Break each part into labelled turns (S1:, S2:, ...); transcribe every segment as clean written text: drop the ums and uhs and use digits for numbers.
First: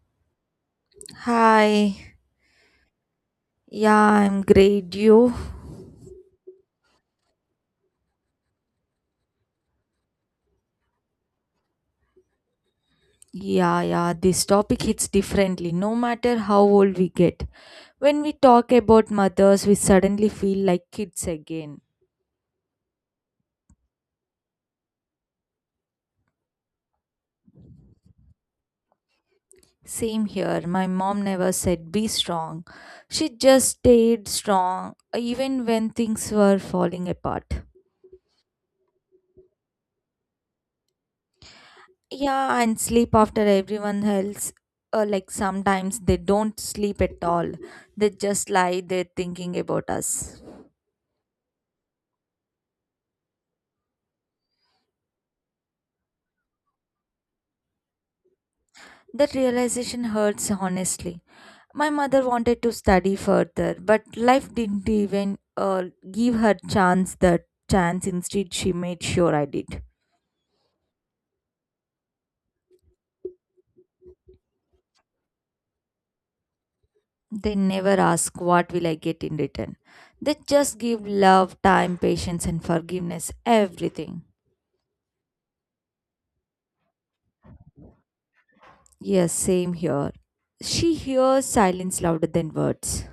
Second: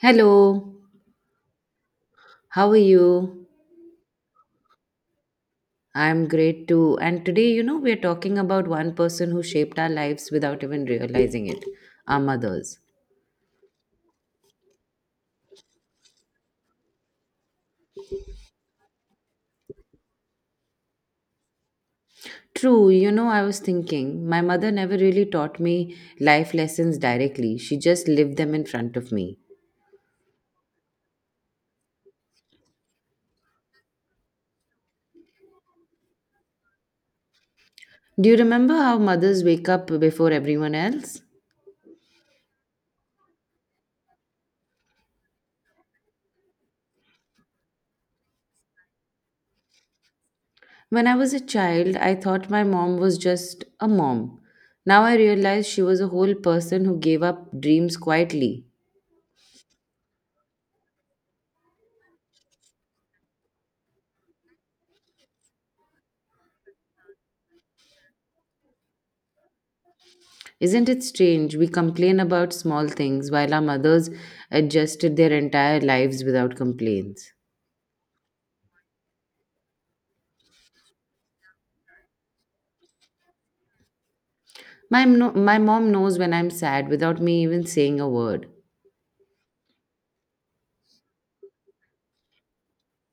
S1: Hello,
S2: Hi.
S1: how are you?
S2: Yeah, I'm great. You?
S1: I'm great too. And, today, we're talking about one person who shaped our lives without even realizing it, our mothers.
S2: Yeah. This topic hits differently no matter how old we get. When we talk about mothers, we suddenly feel like kids again.
S1: True, I was thinking, my mother never really taught me life lessons directly, she just lived them in front of me.
S2: Same here. My mom never said be strong. She just stayed strong even when things were falling apart.
S1: Do you remember how mothers wake up before everyone else?
S2: Yeah, and sleep after everyone else. Like sometimes they don't sleep at all. They just lie there thinking about us.
S1: When I was a child, I thought my mom was just a mom. Now I realize she was a whole person who gave up dreams quietly.
S2: That realization hurts honestly. My mother wanted to study further, but life didn't even give her chance. Instead, she made sure I did.
S1: Isn't it strange? We complain about small things while our mothers adjusted their entire lives without complaints.
S2: They never ask what will I get in return. They just give love, time, patience, and forgiveness, everything.
S1: My, no- My mom knows when I'm sad without me even saying a word.
S2: Yes, same here. She hears silence louder than words.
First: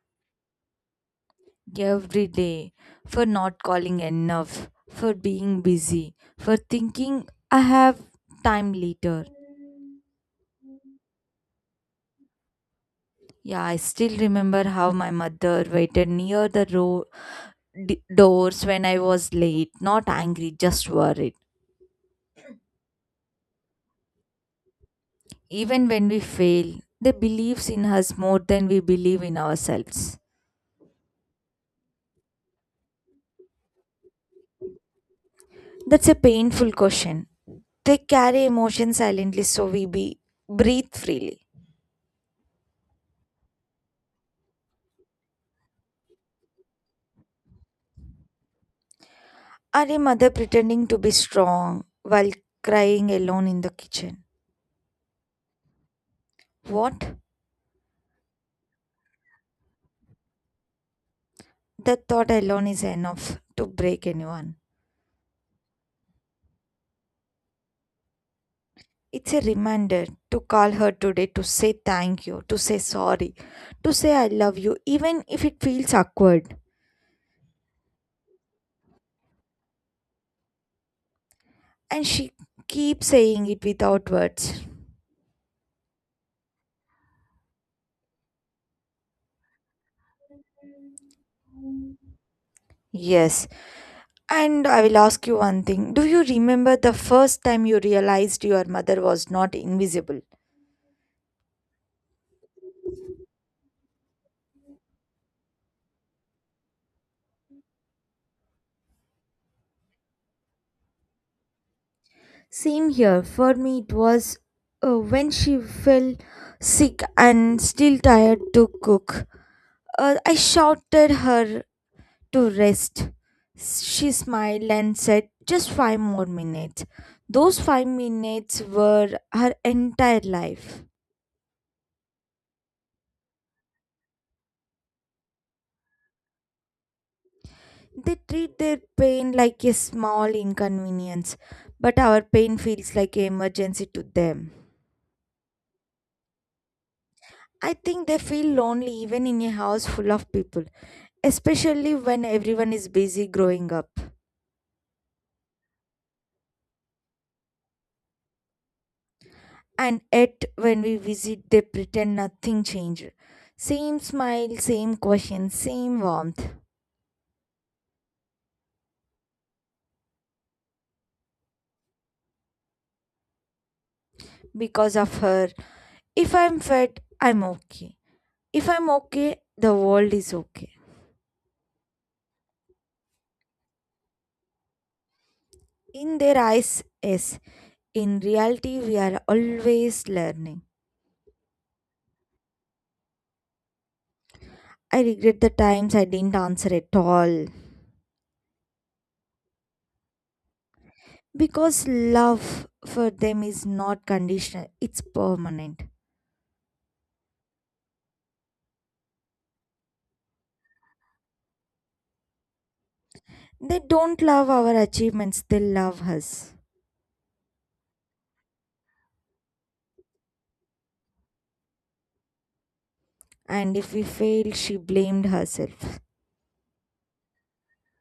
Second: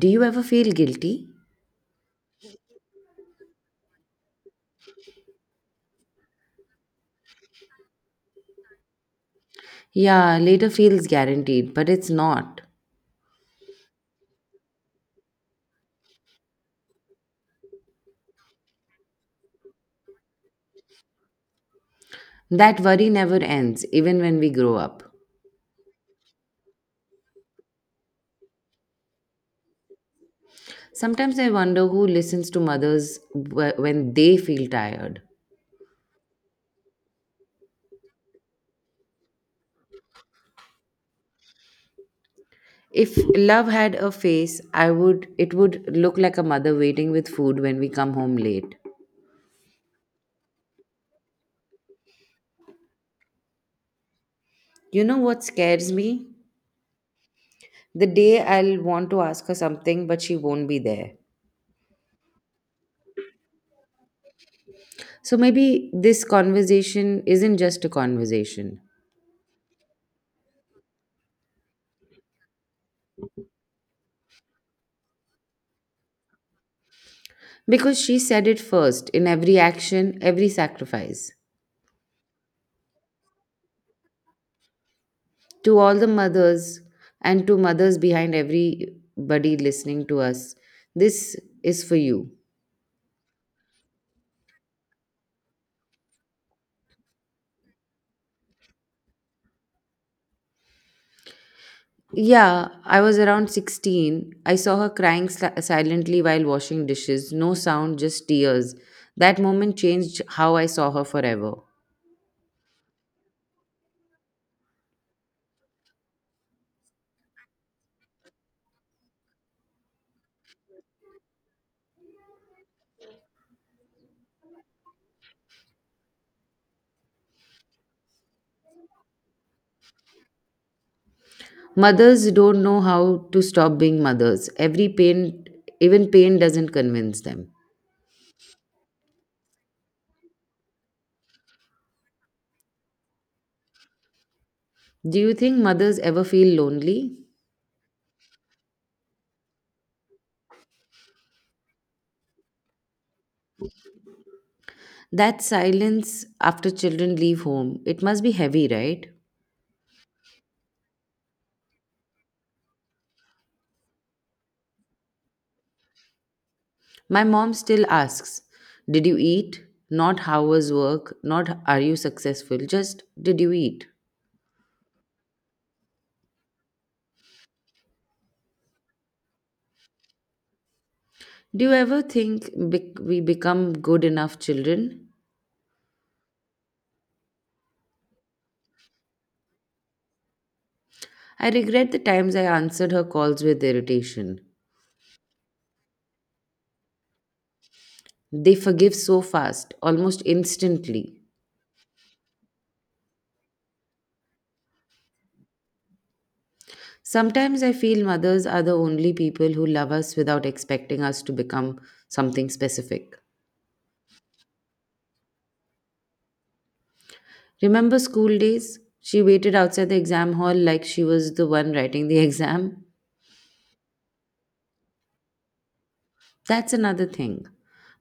S1: Do you ever feel guilty?
S2: Every day for not calling enough, for being busy, for thinking I have time later.
S1: Yeah, later feels guaranteed, but it's not.
S2: Yeah, I still remember how my mother waited near the doors when I was late, not angry, just worried.
S1: That worry never ends, even when we grow up.
S2: Even when we fail, they believes in us more than we believe in ourselves.
S1: Sometimes I wonder who listens to mothers when they feel tired.
S2: That's a painful question. They carry emotion silently so we be breathe freely.
S1: If love had a face, I would it would look like a mother waiting with food when we come home late.
S2: Or a mother pretending to be strong while crying alone in the kitchen.
S1: You know what scares me?
S2: What?
S1: The day I'll want to ask her something, but she won't be there.
S2: The thought alone is enough to break anyone.
S1: So maybe this conversation isn't just a conversation.
S2: It's a reminder to call her today, to say thank you, to say sorry, to say I love you, even if it feels awkward.
S1: Because she said it first in every action, every sacrifice.
S2: And she keeps saying it without words.
S1: To all the mothers and to mothers behind everybody listening to us, this is for you.
S2: Yes. And I will ask you one thing. Do you remember the first time you realized your mother was not invisible?
S1: Yeah, I was around 16. I saw her silently while washing dishes, no sound, just tears. That moment changed how I saw her forever.
S2: Same here. For me, it was when she fell sick and still tired to cook. I shouted her to rest. She smiled and said, Just five more minutes. Those 5 minutes were her entire life.
S1: Mothers don't know how to stop being mothers. Every pain, even pain, doesn't convince them.
S2: They treat their pain like a small inconvenience, but our pain feels like an emergency to them.
S1: Do you think mothers ever feel lonely?
S2: I think they feel lonely even in a house full of people, especially when everyone is busy growing up.
S1: That silence after children leave home, it must be heavy, right?
S2: And yet, when we visit, they pretend nothing changed. Same smile, same question, same warmth.
S1: My mom still asks, did you eat? Not how was work, not are you successful, just did you eat?
S2: Because of her, if I'm fed, I'm okay. If I'm okay, the world is okay.
S1: Do you ever think we become good enough children?
S2: In their eyes, yes. In reality, we are always learning.
S1: I regret the times I answered her calls with irritation.
S2: I regret the times I didn't answer at all.
S1: They forgive so fast, almost instantly.
S2: Because love for them is not conditional, it's permanent.
S1: Sometimes I feel mothers are the only people who love us without expecting us to become something specific.
S2: They don't love our achievements, they love us.
S1: Remember school days? She waited outside the exam hall like she was the one writing the exam.
S2: And if we fail, she blamed herself.
S1: That's another thing.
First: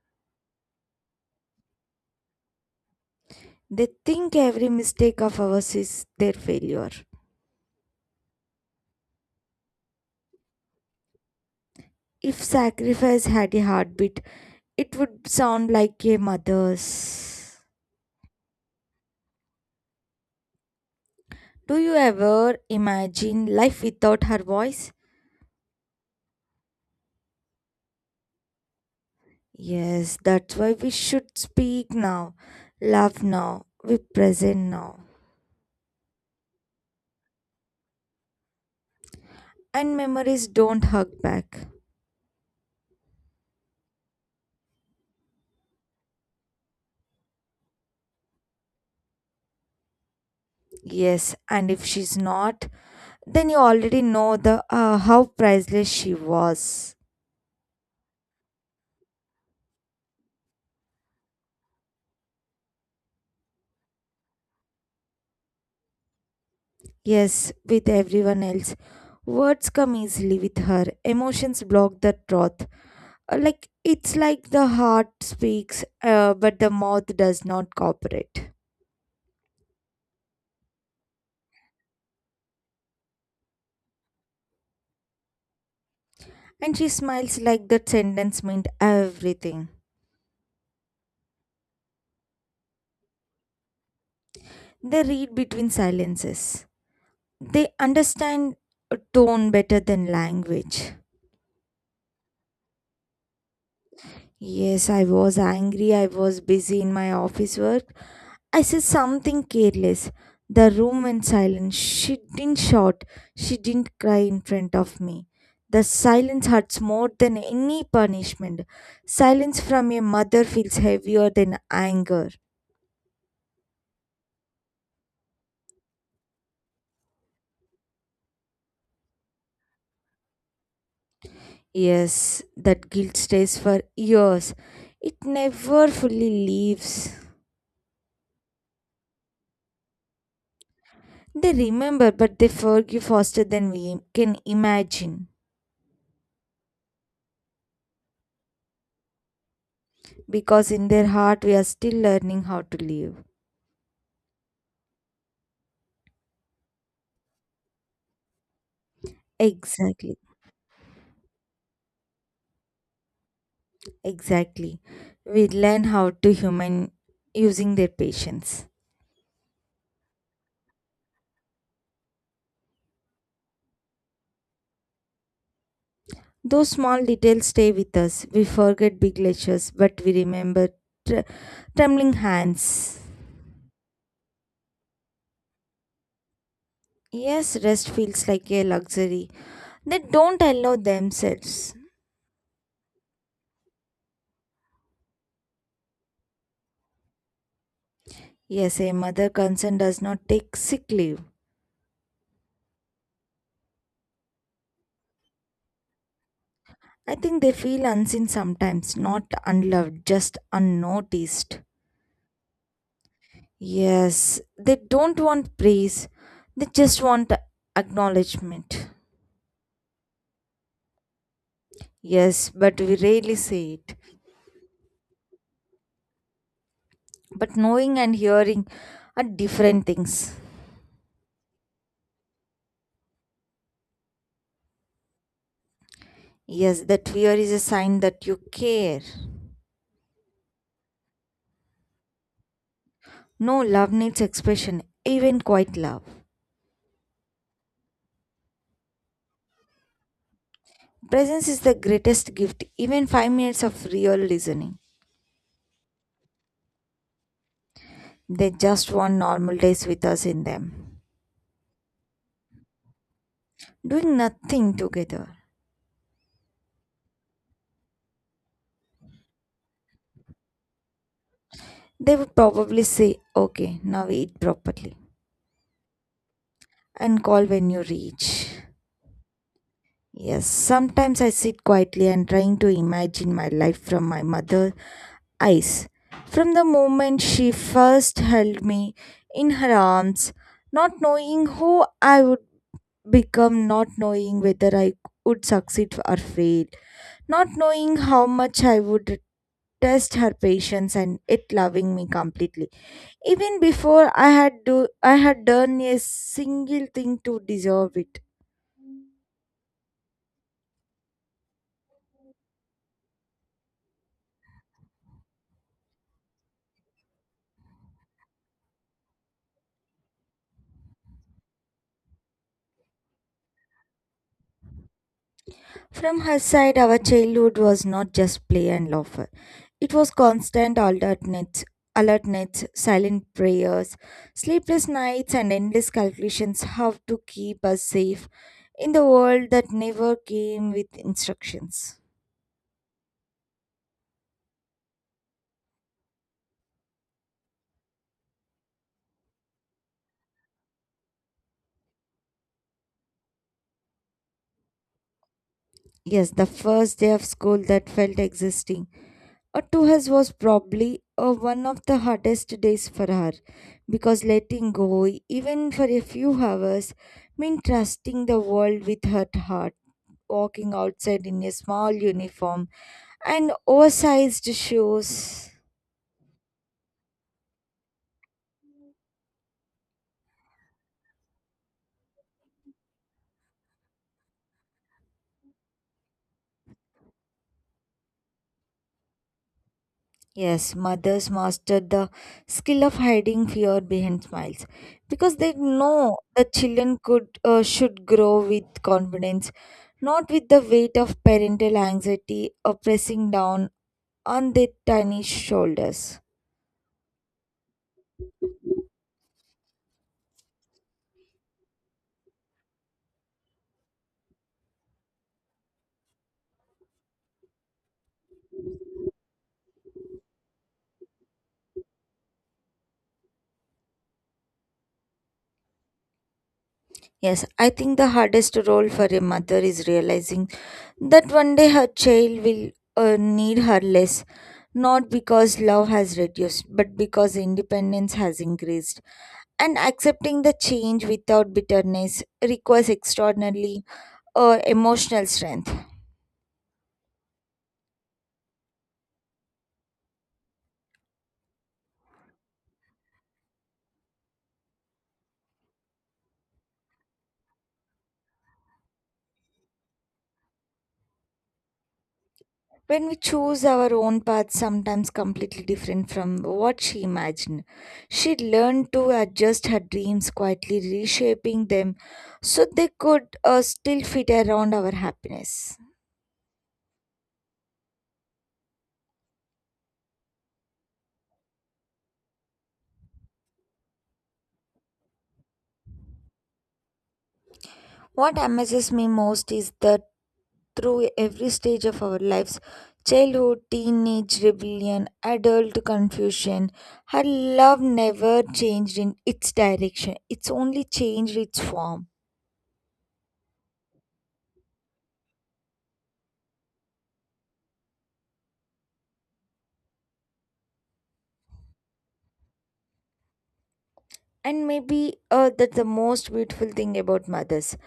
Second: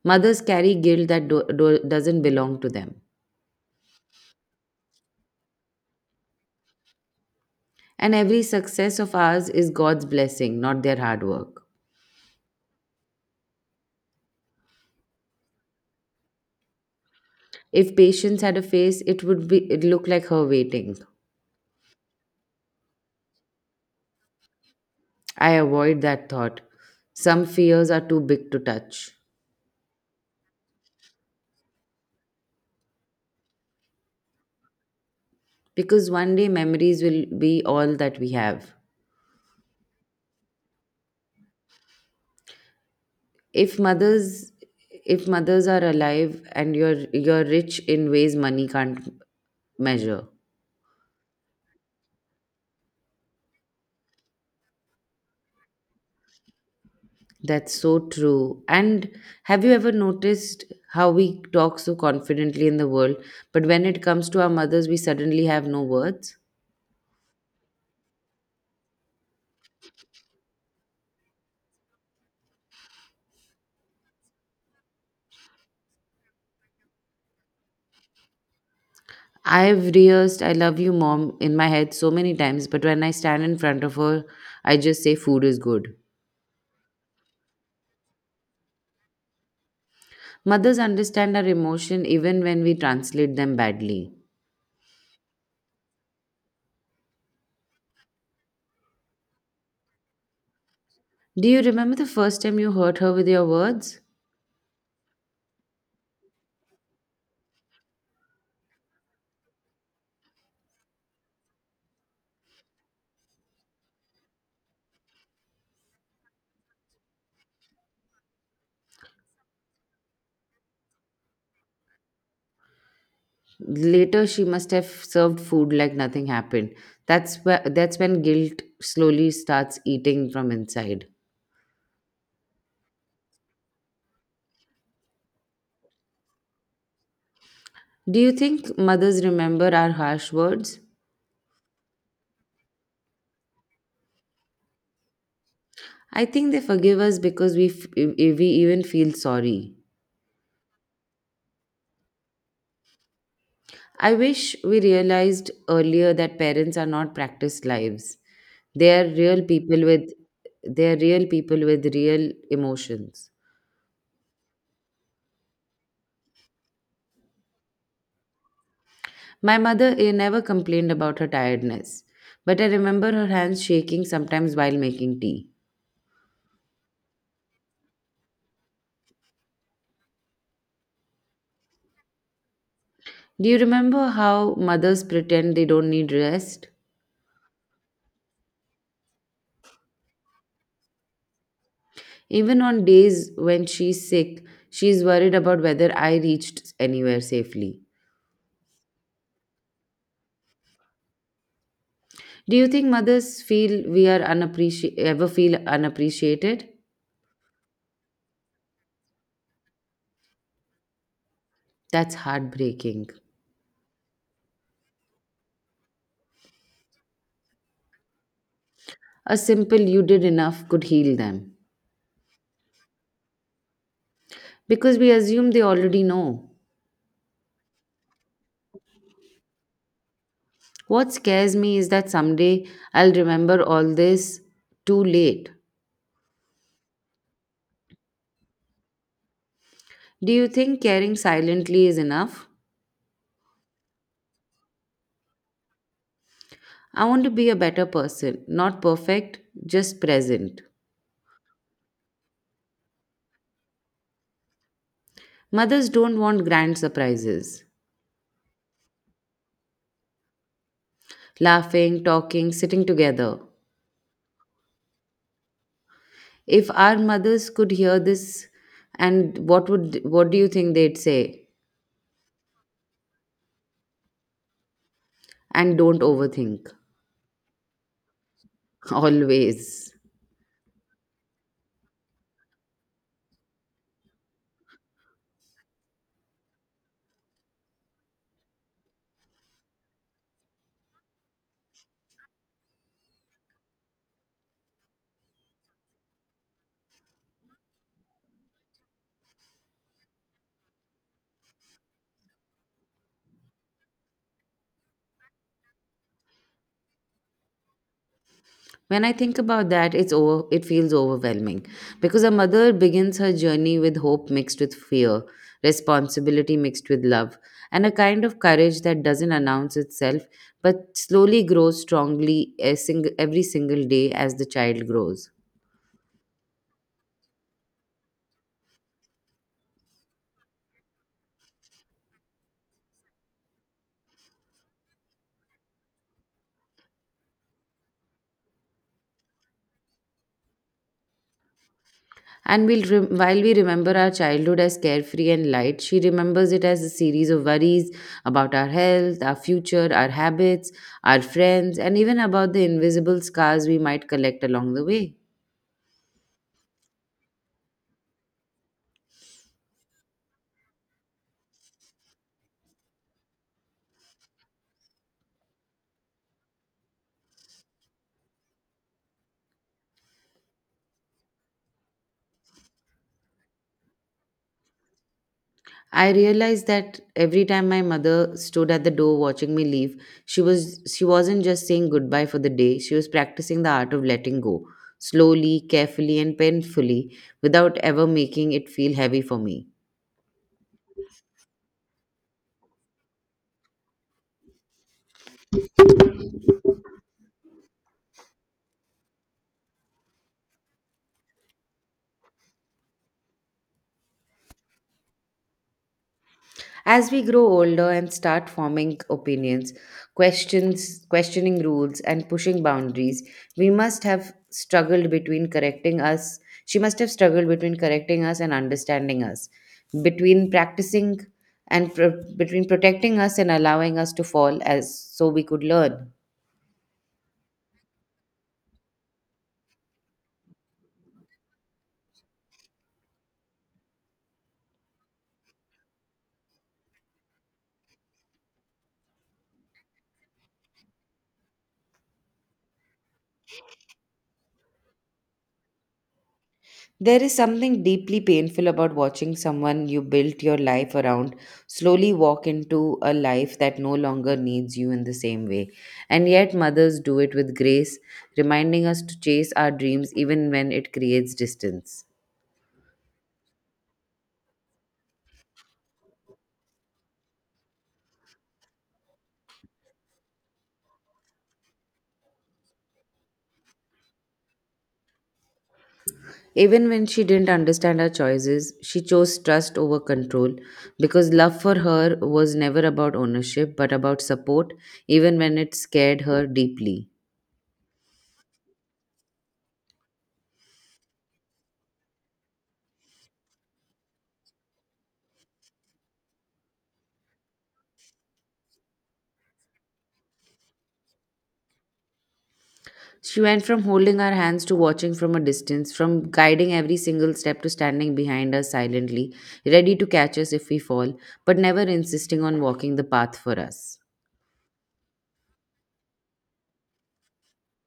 S1: Mothers carry guilt that doesn't belong to them.
S2: They think every mistake of ours is their failure.
S1: And every success of ours is God's blessing, not their hard work.
S2: If sacrifice had a heartbeat, it would sound like a mother's.
S1: If patience had a face, it would be it look like her waiting.
S2: Do you ever imagine life without her voice?
S1: I avoid that thought. Some fears are too big to touch
S2: Yes, that's why we should speak now, love now, be present now.
S1: because one day memories will be all that we have.
S2: And memories don't hug back.
S1: If mothers if mothers are alive and you're rich in ways money can't measure.
S2: Yes, and if she's not, then you already know the how priceless she was.
S1: That's so true. And have you ever noticed how we talk so confidently in the world, but when it comes to our mothers, we suddenly have no words?
S2: Yes, with everyone else, words come easily with her. Emotions block the truth. It's like the heart speaks, but the mouth does not cooperate.
S1: I've rehearsed I love you, mom, in my head so many times, but when I stand in front of her, I just say food is good.
S2: And she smiles like that sentence meant everything.
S1: Mothers understand our emotion even when we translate them badly.
S2: They read between silences. They understand a tone better than language.
S1: Do you remember the first time you hurt her with your words?
S2: Yes, I was angry. I was busy in my office work. I said something careless. The room went silent. She didn't shout. She didn't cry in front of me. The silence hurts more than any punishment. Silence from a mother feels heavier than anger.
S1: Later, she must have served food like nothing happened. That's when guilt slowly starts eating from inside.
S2: Yes, that guilt stays for years. It never fully leaves.
S1: Do you think mothers remember our harsh words?
S2: They remember, but they forgive faster than we can imagine.
S1: I think they forgive us because we even feel sorry.
S2: Because in their heart we are still learning how to live.
S1: I wish we realized earlier that parents are not practiced lives. They are real people with
S2: exactly
S1: they are real people with real emotions.
S2: exactly We learn how to human using their patience.
S1: My mother never complained about her tiredness, but I remember her hands shaking sometimes while making tea.
S2: Those small details stay with us. We forget big lectures, but we remember tr- trembling hands.
S1: Do you remember how mothers pretend they don't need rest?
S2: Yes, rest feels like a luxury they don't allow themselves.
S1: Even on days when she's sick, she's worried about whether I reached anywhere safely.
S2: Yes, a mother concern does not take sick leave.
S1: Do you think mothers feel we are unappreci- ever feel unappreciated?
S2: I think they feel unseen sometimes, not unloved, just unnoticed.
S1: That's heartbreaking.
S2: Yes, they don't want praise, they just want acknowledgement.
S1: A simple you did enough could heal them.
S2: Yes, but we rarely say it.
S1: Because we assume they already know.
S2: But knowing and hearing are different things.
S1: What scares me is that someday I'll remember all this too late.
S2: Yes, that fear is a sign that you care.
S1: Do you think caring silently is enough?
S2: No, love needs expression, even quiet love.
S1: I want to be a better person, not perfect, just present.
S2: Presence is the greatest gift, even 5 minutes of real listening.
S1: Mothers don't want grand surprises.
S2: They just want normal days with us in them,
S1: Laughing, talking, sitting together.
S2: doing nothing together.
S1: If our mothers could hear this, and what would what do you think they'd say?
S2: They would probably say, Okay, now eat properly
S1: And don't overthink.
S2: and call when you reach.
S1: Always.
S2: Yes, sometimes I sit quietly and trying to imagine my life from my mother's eyes. From the moment she first held me in her arms, not knowing who I would become, not knowing whether I would succeed or fail, not knowing how much I would test her patience and it loving me completely even before I had done a single thing to deserve it.
S1: When I think about that, it feels overwhelming because a mother begins her journey with hope mixed with fear, responsibility mixed with love, and a kind of courage that doesn't announce itself but slowly grows strongly every single day as the child grows.
S2: From her side, our childhood was not just play and laughter. It was constant alertness, silent prayers, sleepless nights, and endless calculations how to keep us safe in the world that never came with instructions.
S1: And while we remember our childhood as carefree and light, she remembers it as a series of worries about our health, our future, our habits, our friends, and even about the invisible scars we might collect along the way.
S2: Yes, the first day of school that felt existing to hers was probably one of the hardest days for her, because letting go, even for a few hours, meant trusting the world with her heart, walking outside in a small uniform and oversized shoes.
S1: I realized that every time my mother stood at the door watching me leave, she was she wasn't just saying goodbye for the day, she was practicing the art of letting go, slowly, carefully and painfully, without ever making it feel heavy for me.
S2: Yes, mothers mastered the skill of hiding fear behind smiles, because they know the children could should grow with confidence, not with the weight of parental anxiety or pressing down on their tiny shoulders.
S1: As we grow older and start forming opinions, questions, questioning rules, and pushing boundaries, we must have struggled between correcting us. She must have struggled between correcting us and understanding us, between practicing between protecting us and allowing us to fall as so we could learn.
S2: Yes, I think the hardest role for a mother is realizing that one day her child will need her less, not because love has reduced, but because independence has increased, and accepting the change without bitterness requires extraordinarily emotional strength.
S1: There is something deeply painful about watching someone you built your life around slowly walk into a life that no longer needs you in the same way. And yet, mothers do it with grace, reminding us to chase our dreams even when it creates distance.
S2: When we choose our own path, sometimes completely different from what she imagined, she learned to adjust her dreams quietly, reshaping them so they could still fit around our happiness.
S1: Even when she didn't understand her choices, she chose trust over control because love for her was never about ownership but about support, even when it scared her deeply.
S2: What amazes me most is that through every stage of our lives — childhood, teenage rebellion, adult confusion. Her love never changed in its direction, it's only changed its form.
S1: She went from holding our hands to watching from a distance, from guiding every single step to standing behind us silently, ready to catch us if we fall, but never insisting on walking the path for us.
S2: And maybe that's the most beautiful thing about mothers,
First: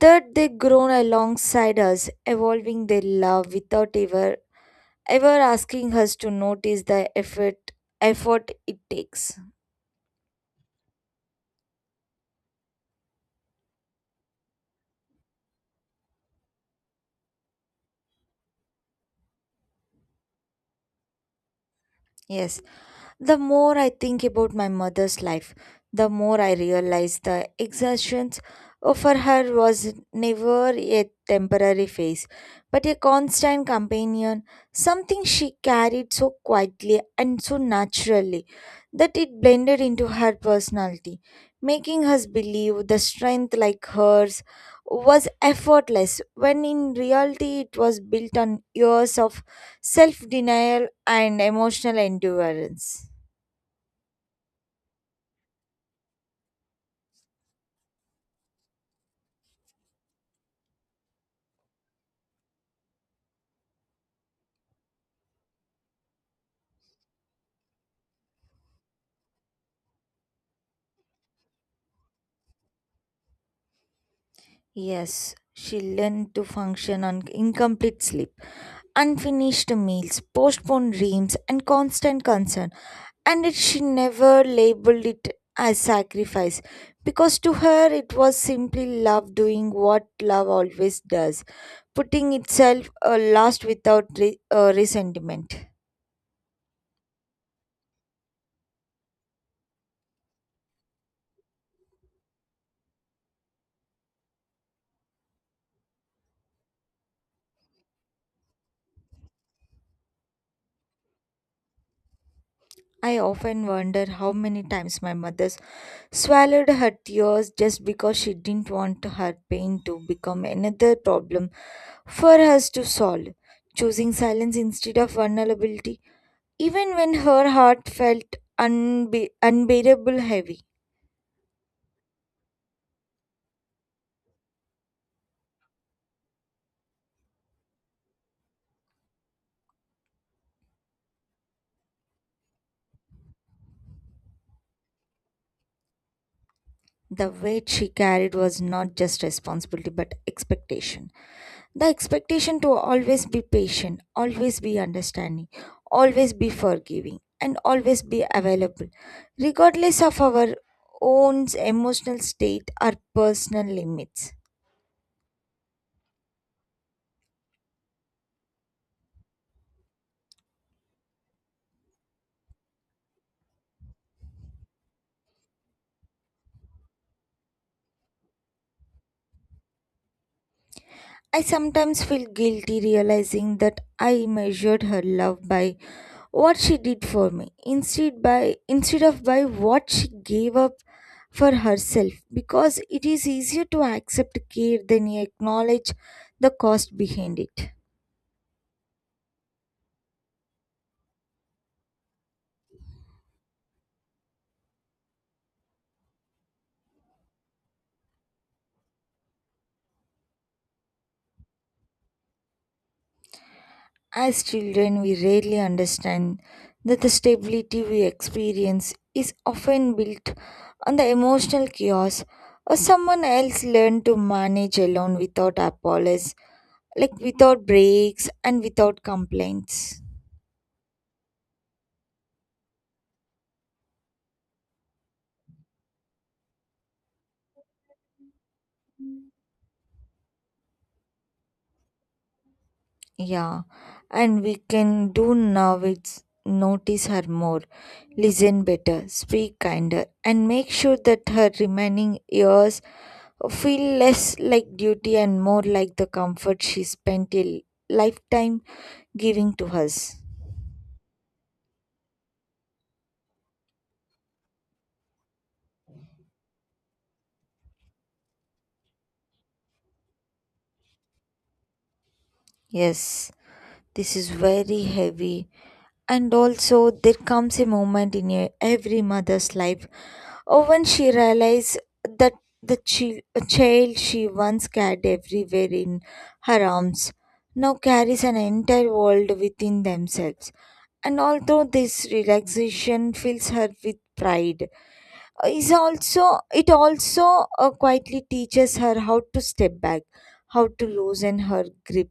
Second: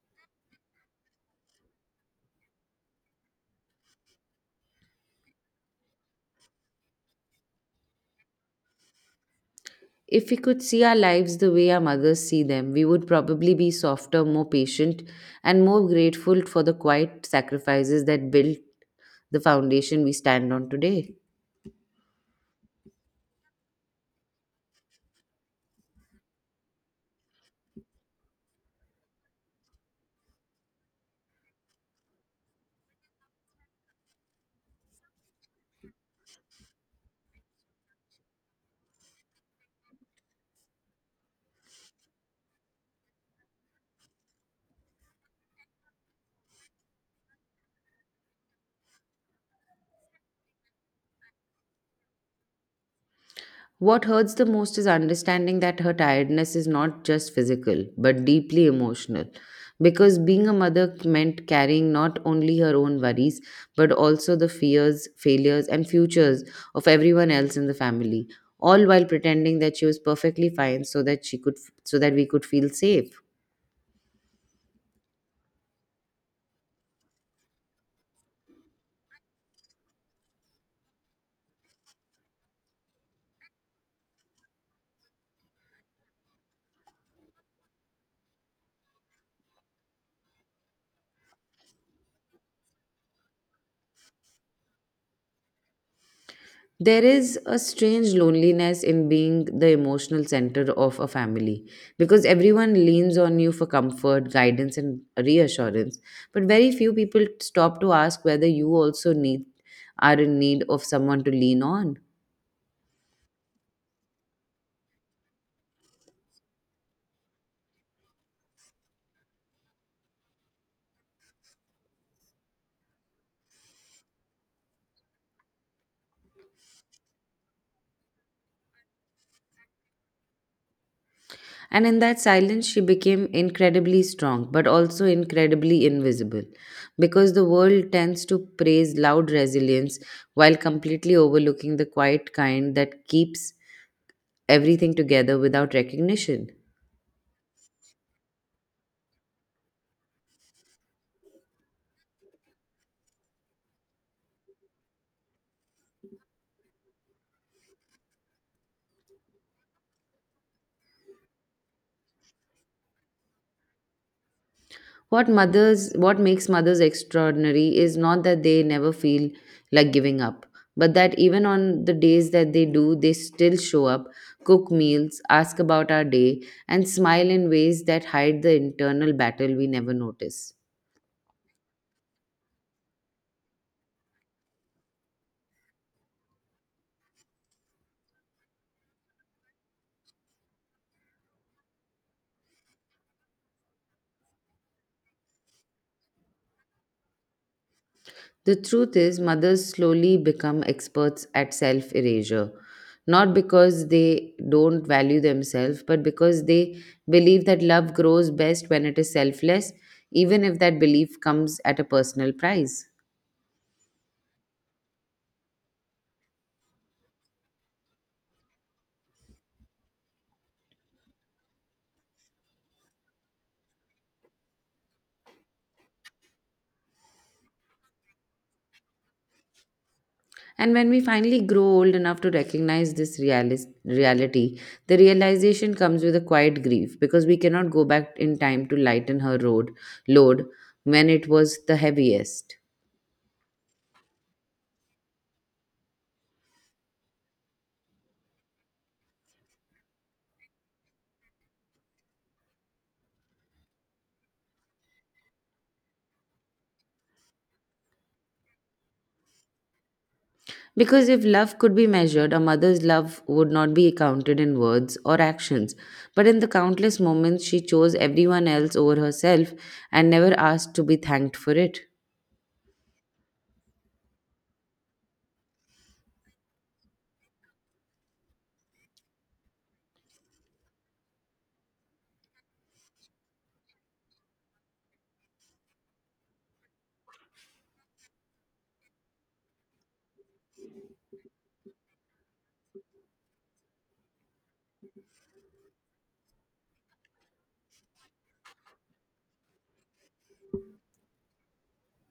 S2: that they grown alongside us, evolving their love without ever asking us to notice the effort it takes.
S1: If we could see our lives the way our mothers see them, we would probably be softer, more patient, and more grateful for the quiet sacrifices that built the foundation we stand on today.
S2: Yes. The more I think about my mother's life, the more I realize the exertions for her was never a temporary phase, but a constant companion, something she carried so quietly and so naturally that it blended into her personality, making us believe the strength like hers was effortless, when in reality it was built on years of self denial and emotional endurance.
S1: What hurts the most is understanding that her tiredness is not just physical, but deeply emotional. Because being a mother meant carrying not only her own worries, but also the fears, failures, and futures of everyone else in the family, all while pretending that she was perfectly fine so that we could feel safe.
S2: Yes, she learned to function on incomplete sleep, unfinished meals, postponed dreams, and constant concern. And it, she never labeled it as sacrifice, because to her it was simply love doing what love always does, putting itself last without resentment.
S1: There is a strange loneliness in being the emotional center of a family because everyone leans on you for comfort, guidance, and reassurance. But very few people stop to ask whether you also need are in need of someone to lean on.
S2: I often wonder how many times my mother swallowed her tears just because she didn't want her pain to become another problem for us to solve, choosing silence instead of vulnerability, even when her heart felt unbearable heavy.
S1: And in that silence, she became incredibly strong, but also incredibly invisible because the world tends to praise loud resilience while completely overlooking the quiet kind that keeps everything together without recognition.
S2: The weight she carried was not just responsibility but expectation. The expectation to always be patient, always be understanding, always be forgiving, and always be available, regardless of our own emotional state or personal limits.
S1: What makes mothers extraordinary is not that they never feel like giving up, but that even on the days that they do, they still show up, cook meals, ask about our day, and smile in ways that hide the internal battle we never notice.
S2: I sometimes feel guilty realizing that I measured her love by what she did for me instead by instead of by what she gave up for herself, because it is easier to accept care than acknowledge the cost behind it.
S1: The truth is, mothers slowly become experts at self erasure, not because they don't value themselves, but because they believe that love grows best when it is selfless, even if that belief comes at a personal price.
S2: As children, we rarely understand that the stability we experience is often built on the emotional chaos or someone else learned to manage alone without apologies, like without breaks and without complaints.
S1: And when we finally grow old enough to recognize reality, the realization comes with a quiet grief because we cannot go back in time to lighten her road load when it was the heaviest.
S2: Yeah, and we can do now is notice her more, listen better, speak kinder, and make sure that her remaining years feel less like duty and more like the comfort she spent a lifetime giving to us.
S1: Because if love could be measured, a mother's love would not be counted in words or actions, but in the countless moments she chose everyone else over herself and never asked to be thanked for it.
S2: Yes. This is very heavy. And also, there comes a moment in every mother's life or when she realizes that the child she once carried everywhere in her arms now carries an entire world within themselves. And although this relaxation fills her with pride, is also it also quietly teaches her how to step back, how to loosen her grip,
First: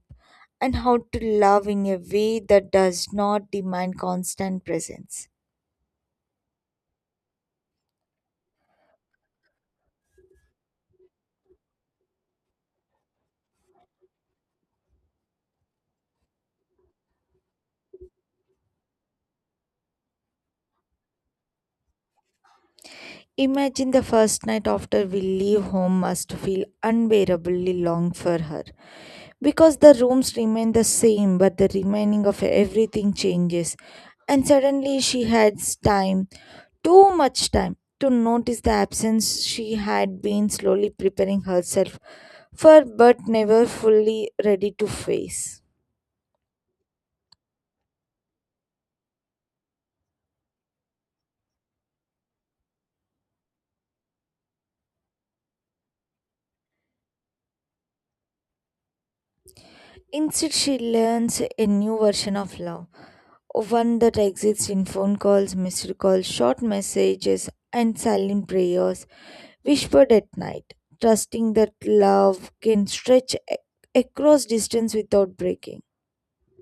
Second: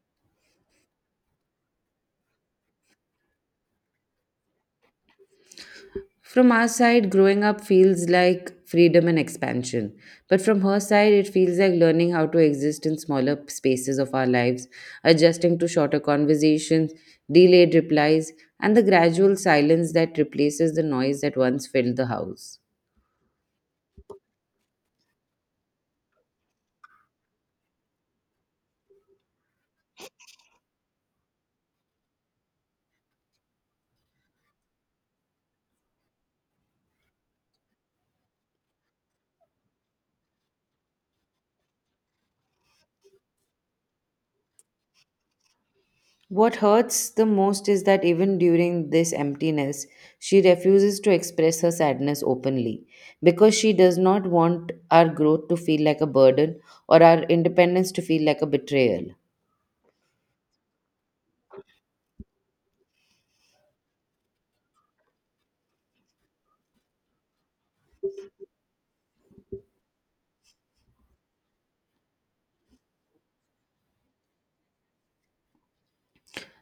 S2: and how to love in a way that does not demand constant presence.
S1: From our side, growing up feels like freedom and expansion, but from her side, it feels like learning how to exist in smaller spaces of our lives, adjusting to shorter conversations, delayed replies, and the gradual silence that replaces the noise that once filled the house.
S2: Imagine the first night after we leave home must feel unbearably long for her. Because the rooms remain the same, but the remaining of everything changes. And suddenly she has time, too much time, to notice the absence she had been slowly preparing herself for but never fully ready to face.
S1: What hurts the most is that even during this emptiness, she refuses to express her sadness openly because she does not want our growth to feel like a burden or our independence to feel like a betrayal.
S2: Instead, she learns a new version of love, one that exists in phone calls, missed calls, short messages, and silent prayers whispered at night, trusting that love can stretch across distance without breaking.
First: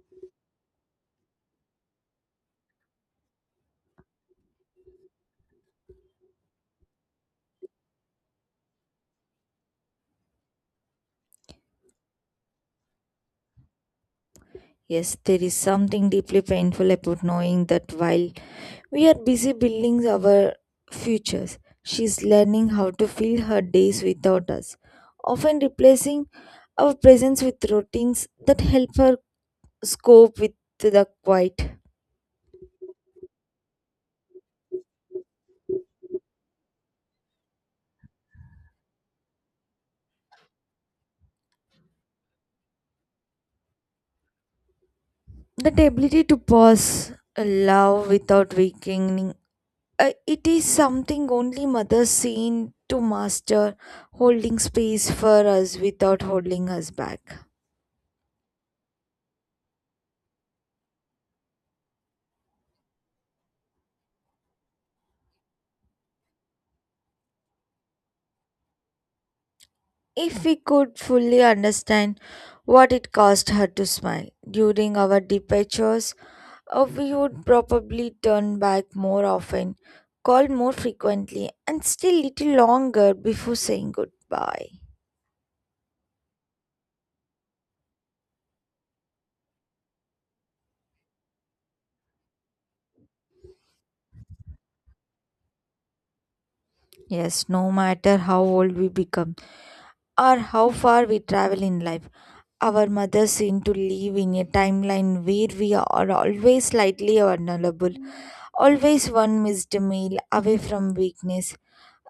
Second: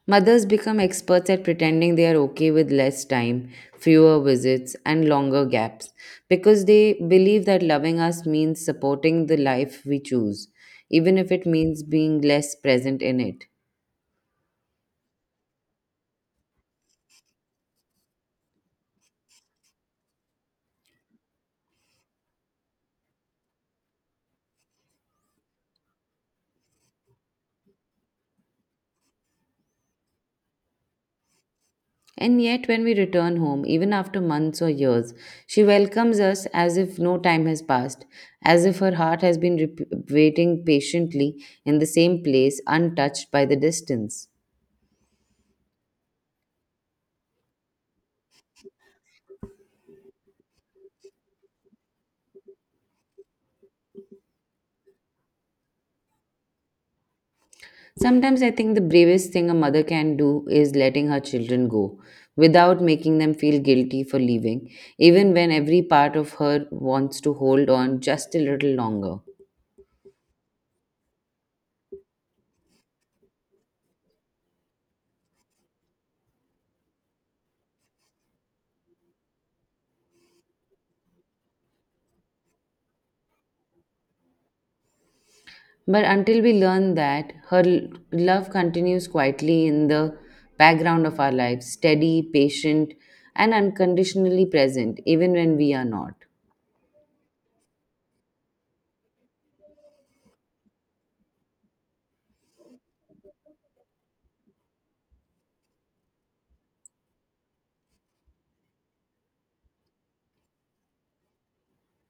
S1: Mothers become experts at pretending they are okay with less time, fewer visits, and longer gaps because they believe that loving us means supporting the life we choose, even if it means being less present in it.
S2: Yes, there is something deeply painful about knowing that while we are busy building our futures, she's learning how to fill her days without us, often replacing our presence with routines that help her cope with the quiet.
S1: And yet, when we return home, even after months or years, she welcomes us as if no time has passed, as if her heart has waiting patiently in the same place, untouched by the distance.
S2: That ability to pause love without weakening, it is something only mothers seem to master, holding space for us without holding us back.
S1: Sometimes I think the bravest thing a mother can do is letting her children go without making them feel guilty for leaving, even when every part of her wants to hold on just a little longer.
S2: If we could fully understand what it cost her to smile during our departures, we would probably turn back more often, call more frequently, and still little longer before saying goodbye.
S1: But until we learn that, her love continues quietly in the background of our lives, steady, patient, and unconditionally present, even when we are not.
S2: Yes, no matter how old we become or how far we travel in life, our mothers seem to live in a timeline where we are always slightly vulnerable, always one missed meal away from weakness,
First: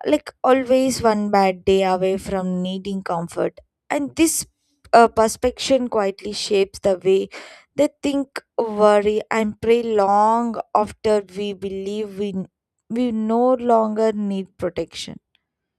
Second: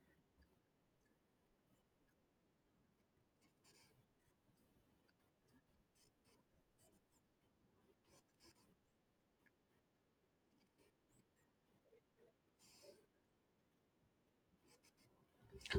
S2: like always one bad day away from needing comfort. And this, perspective quietly shapes the way they think, worry, and pray long after we believe we no longer need protection.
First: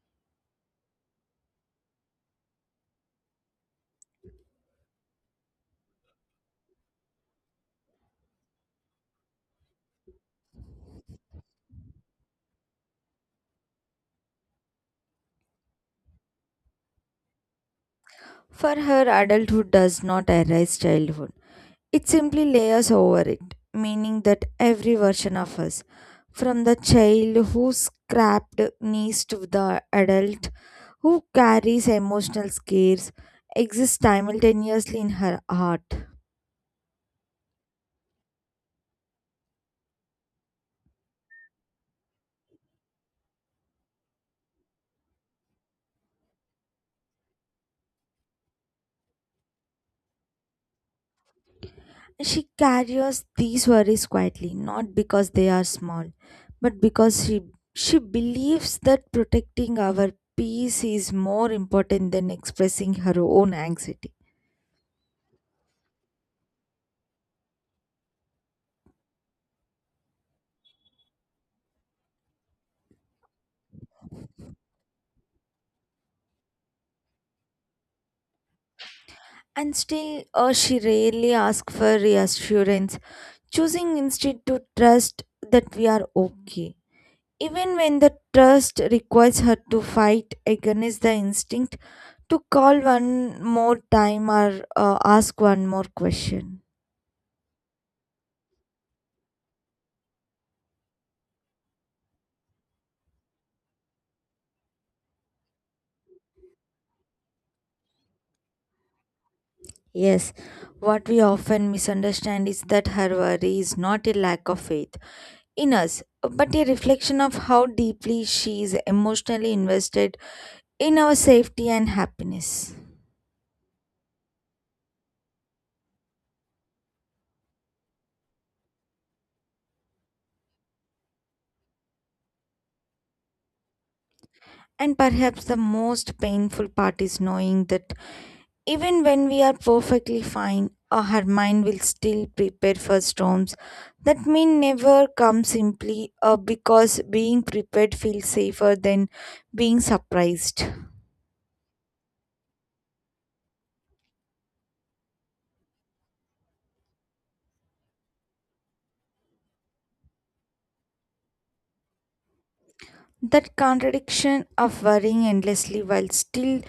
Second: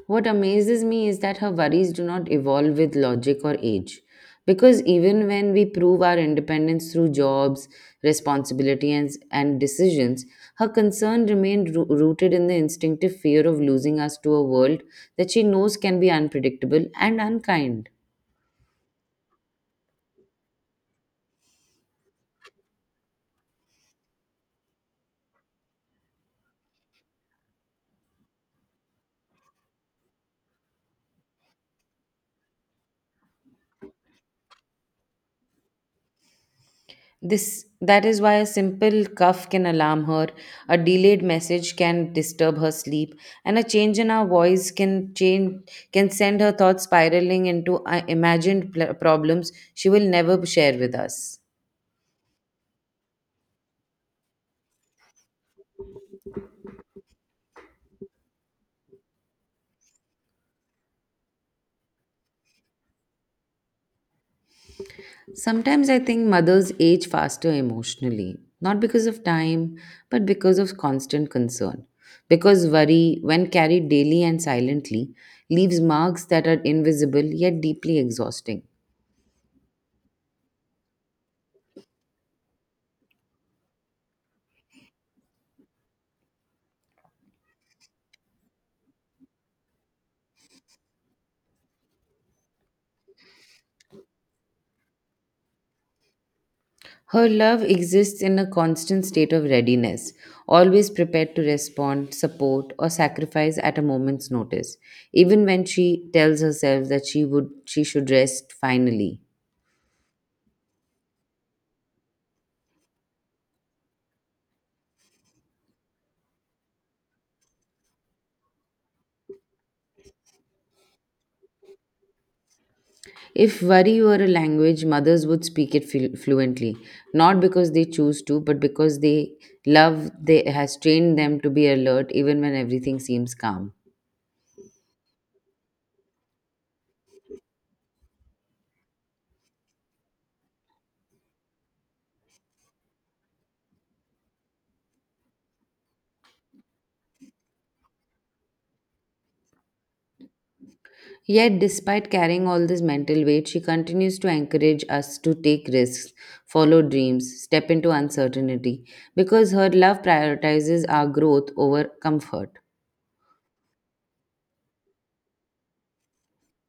S1: What amazes me is that her worries do not evolve with logic or age. Because even when we prove our independence through jobs, responsibilities, and decisions, her concern remained rooted in the instinctive fear of losing us to a world that she knows can be unpredictable and unkind.
S2: For her, adulthood does not erase childhood. It simply layers over it, meaning that every version of us, from the child who scrapped knees to the adult who carries emotional scares, exists simultaneously in her heart.
S1: This that is why a simple cough can alarm her, a delayed message can disturb her sleep, and a change in our voice can send her thoughts spiraling into imagined problems she will never share with us.
S2: She carries these worries quietly, not because they are small, but because she believes that protecting our peace is more important than expressing her own anxiety.
S1: Sometimes I think mothers age faster emotionally, not because of time, but because of constant concern. Because worry, when carried daily and silently, leaves marks that are invisible yet deeply exhausting.
S2: And still, she rarely asks for reassurance, choosing instead to trust that we are okay. Even when the trust requires her to fight against the instinct to call one more time or ask one more question.
S1: Her love exists in a constant state of readiness, always prepared to respond, support, or sacrifice at a moment's notice, even when she tells herself that she should rest finally.
S2: Yes, what we often misunderstand is that her worry is not a lack of faith in us, but a reflection of how deeply she is emotionally invested in our safety and happiness.
S1: If worry were a language, mothers would speak it fluently, not because they choose to, but because they love they has trained them to be alert even when everything seems calm.
S2: And perhaps the most painful part is knowing that even when we are perfectly fine, her mind will still prepare for storms that may never come, simply because being prepared feels safer than being surprised.
S1: Yet, despite carrying all this mental weight, she continues to encourage us to take risks, follow dreams, step into uncertainty, because her love prioritizes our growth over comfort.
S2: That contradiction of worrying endlessly while still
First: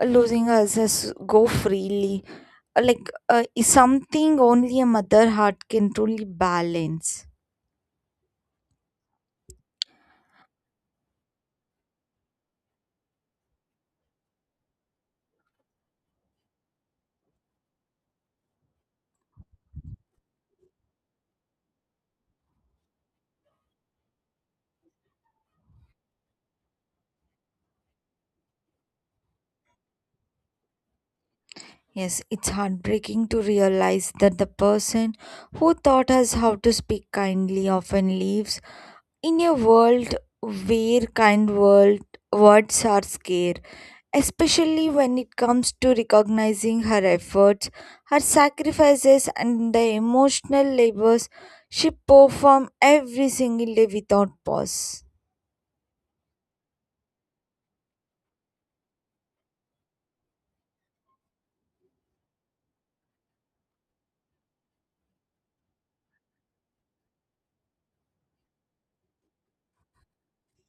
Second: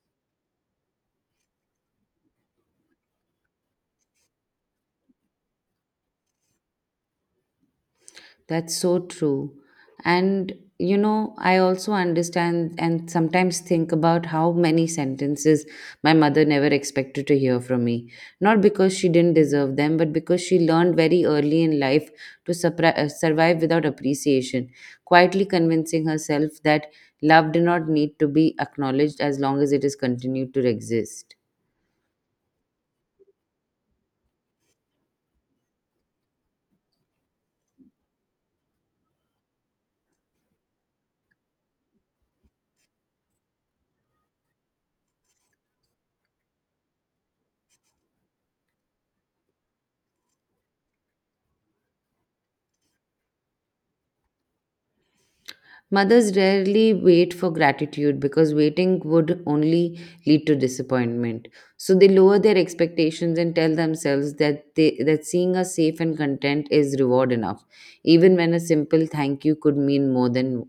S2: losing ourselves go freely, is something only a mother heart can truly balance.
S1: That's so true. And, I also understand and sometimes think about how many sentences my mother never expected to hear from me. Not because she didn't deserve them, but because she learned very early in life to survive without appreciation, quietly convincing herself that love did not need to be acknowledged as long as it is continued to exist.
S2: Yes, it's heartbreaking to realize that the person who taught us how to speak kindly often lives in a world where kind world words are scarce, especially when it comes to recognizing her efforts, her sacrifices, and the emotional labors she performs every single day without pause.
S1: Mothers rarely wait for gratitude because waiting would only lead to disappointment. So they lower their expectations and tell themselves that they that seeing us safe and content is reward enough, even when a simple thank you could mean more than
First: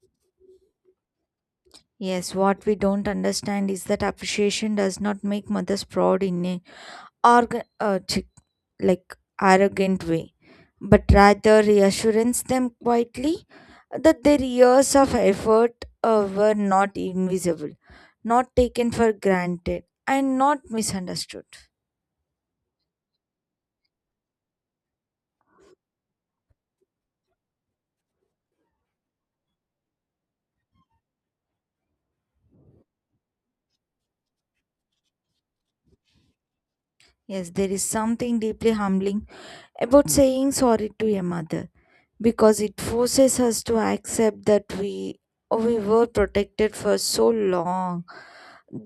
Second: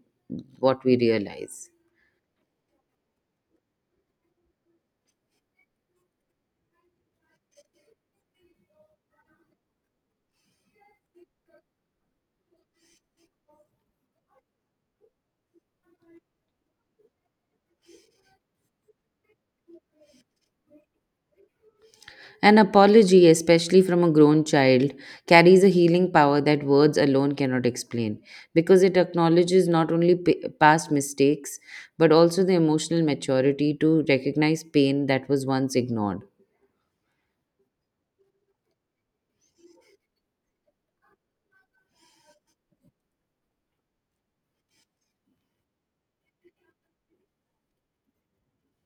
S1: what we realize.
S2: Yes, what we don't understand is that appreciation does not make mothers proud in a organ like arrogant way, but rather reassures them quietly that their years of effort, were not invisible, not taken for granted, and not misunderstood.
S1: An apology, especially from a grown child, carries a healing power that words alone cannot explain because it acknowledges not only past mistakes but also the emotional maturity to recognize pain that was once ignored.
S2: Yes, there is something deeply humbling about saying sorry to a mother because it forces us to accept that we were protected for so long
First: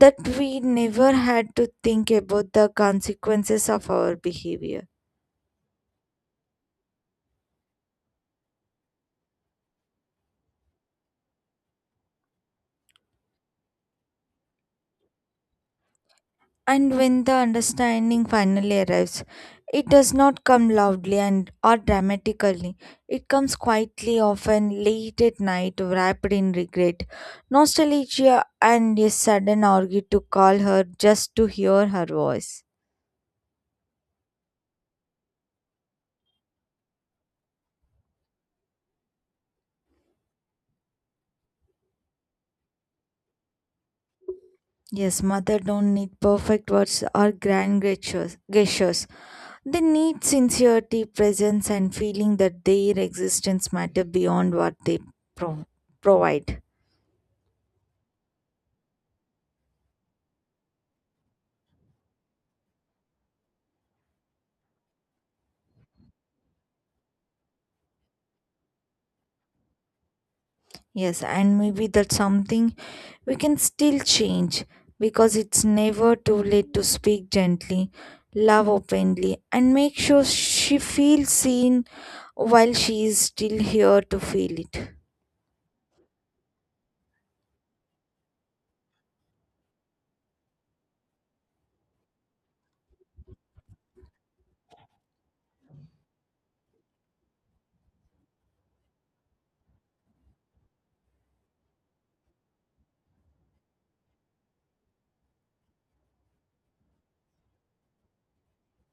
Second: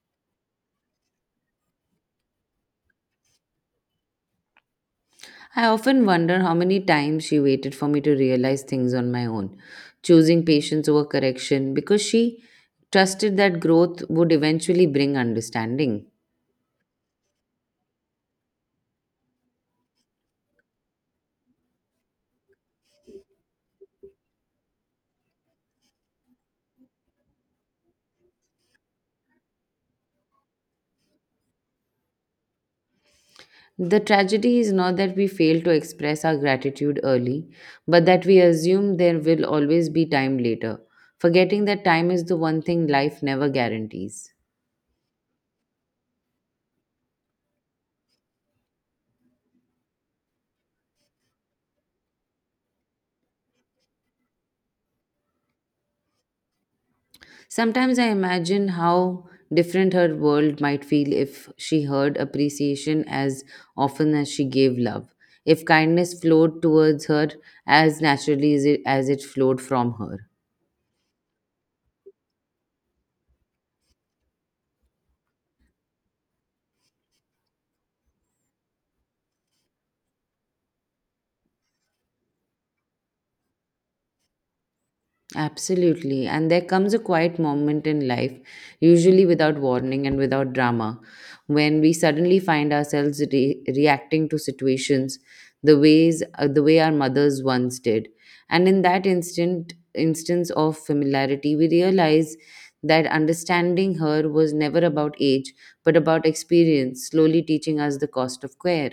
S2: that we never had to think about the consequences of our behavior.
S1: I often wonder how many times she waited for me to realize things on my own, choosing patience over correction because she trusted that growth would eventually bring understanding.
S2: And when the understanding finally arrives, it does not come loudly and or dramatically. It comes quietly, often late at night, wrapped in regret, nostalgia, and a sudden urge to call her just to hear her voice.
S1: The tragedy is not that we fail to express our gratitude early, but that we assume there will always be time later, forgetting that time is the one thing life never guarantees.
S2: Yes, mother don't need perfect words or grand gestures. They need sincerity, presence, and feeling that their existence matter beyond what they pro- provide.
S1: Sometimes I imagine how different her world might feel if she heard appreciation as often as she gave love, if kindness flowed towards her as naturally as it flowed from her.
S2: Yes, and maybe that's something we can still change, because it's never too late to speak gently, love openly, and make sure she feels seen while she is still here to feel it.
S1: Absolutely. And there comes a quiet moment in life, usually without warning and without drama, when we suddenly find ourselves reacting to situations the way our mothers once did. And in that instant instance of familiarity, we realize that understanding her was never about age, but about experience, slowly teaching us the cost of care.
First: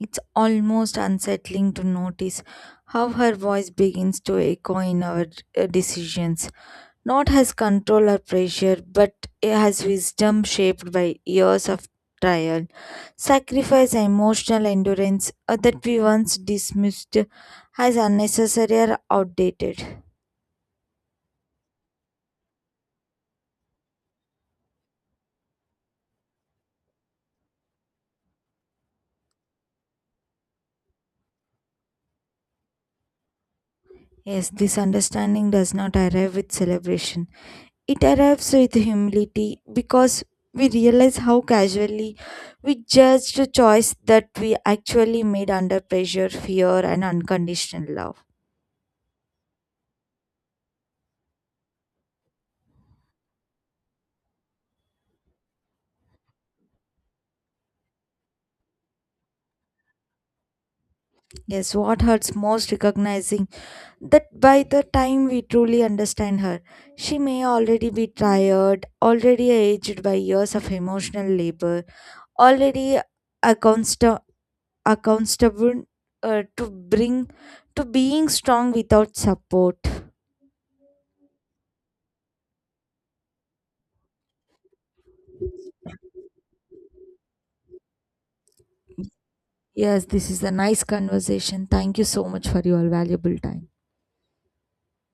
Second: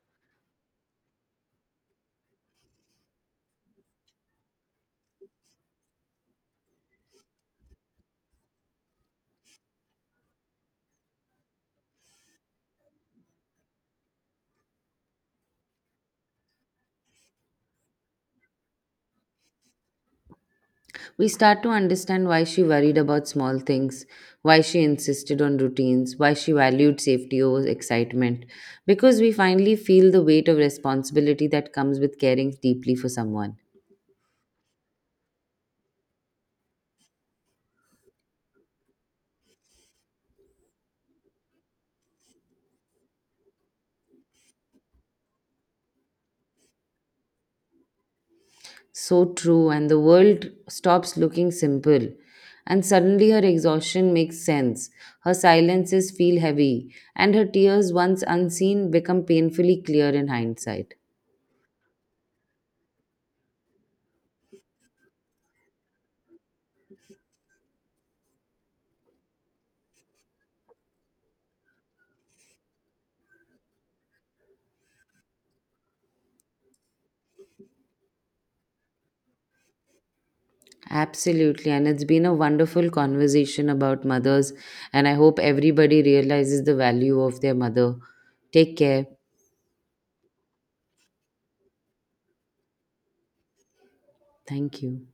S2: It's almost unsettling to notice how her voice begins to echo in our, decisions, not has control or pressure, but it has wisdom shaped by years of trial, sacrifice, and emotional endurance, that we once dismissed as unnecessary or outdated.
S1: We start to understand why she worried about small things, why she insisted on routines, why she valued safety over excitement, because we finally feel the weight of responsibility that comes with caring deeply for someone.
S2: Yes, this understanding does not arrive with celebration. It arrives with humility because we realize how casually we judged a choice that we actually made under pressure, fear, and unconditional love.
S1: So true, and the world stops looking simple. And suddenly her exhaustion makes sense. Her silences feel heavy, and her tears, once unseen, become painfully clear in hindsight.
S2: Yes, what hurts most recognizing that by the time we truly understand her, she may already be tired, already aged by years of emotional labor, already accountsta- accountable, uh, to bring to being strong without support.
S1: Absolutely. And it's been a wonderful conversation about mothers. And I hope everybody realizes the value of their mother. Take care.
S2: Yes, this is a nice conversation. Thank you so much for your valuable time.
S1: Thank you.